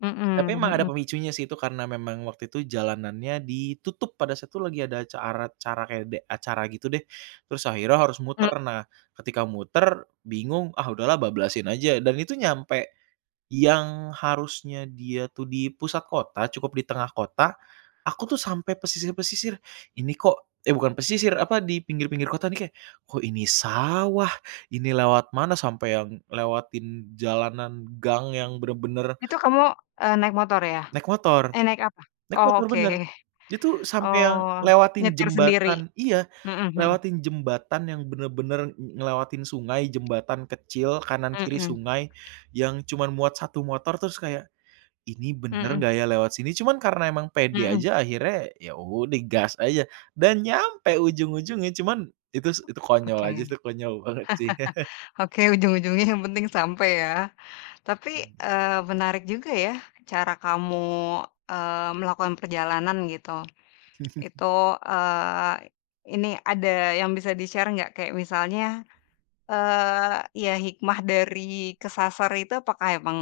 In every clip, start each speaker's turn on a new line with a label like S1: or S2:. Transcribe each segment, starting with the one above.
S1: Mhm
S2: Tapi memang ada
S1: mhm.
S2: pemicunya sih itu, karena memang waktu itu jalanannya ditutup pada saat itu lagi ada acara acara kayak ada acara gitu deh, terus akhirnya harus
S1: Hmm.
S2: muter. Nah ketika muter bingung ah udahlah bablasin aja dan itu nyampe yang harusnya dia tuh di pusat kota cukup di tengah kota, aku tuh sampai pesisir-pesisir, ini kok eh bukan pesisir, apa, di pinggir-pinggir kota ini kayak, kok ini sawah, ini lewat mana sampai yang lewatin jalanan gang yang bener-bener
S1: Itu kamu, e naik motor ya?
S2: Naik motor.
S1: Eh naik apa?
S2: Naik
S1: Oh
S2: motor
S1: oke.
S2: bener, itu sampai yang
S1: Oh
S2: lewatin
S1: nyetir sendiri?
S2: jembatan iya,
S1: Mhm mhm.
S2: lewatin jembatan yang bener-bener ng ngelewatin sungai jembatan kecil kanan kiri
S1: Mhm.
S2: sungai, yang cuman muat 1 motor terus kayak, "Ini bener
S1: Mhm.
S2: nggak ya lewat sini?" Cuman karena emang pede
S1: Mhm.
S2: aja akhirnya ya udah gas aja dan nyampe
S1: Aduh.
S2: ujung-ujungnya, cuman itu s konyol
S1: Oke.
S2: aja sih, itu konyol banget sih.
S1: Oke, ujung-ujungnya yang penting sampai ya. Tapi,
S2: Mmm.
S1: eee, menarik juga ya cara kamu, eee, melakukan perjalanan gitu. Itu, eee, ini ada yang bisa di-share gak? Kayak misalnya, eee, ya hikmah dari kesasar itu, apakah emang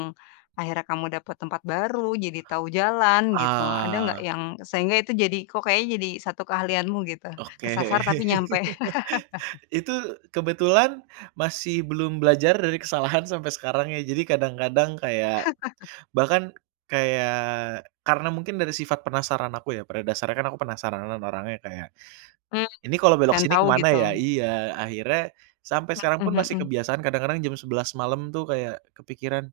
S1: akhirnya kamu dapat tempat baru, jadi tahu jalan, gitu? Ada gak
S2: Ah.
S1: yang sehingga itu jadi, kok kayaknya jadi 1 keahlianmu gitu?
S2: Oke.
S1: Kesasar tapi nyampe.
S2: Itu kebetulan masih belum belajar dari kesalahan sampai sekarang ya. Jadi kadang-kadang kayak bahkan kayak karena mungkin dari sifat penasaran aku ya, pada dasarnya kan aku penasaranan orangnya kayak,
S1: Hmm,
S2: "Ini kalau belok
S1: dan
S2: sini
S1: tau
S2: ke mana
S1: gitu.
S2: ya?" Iya, akhirnya sampai sekarang pun
S1: Mhm
S2: pasti
S1: mhm.
S2: kebiasaan kadang-kadang jam 11:00 malam tuh kayak kepikiran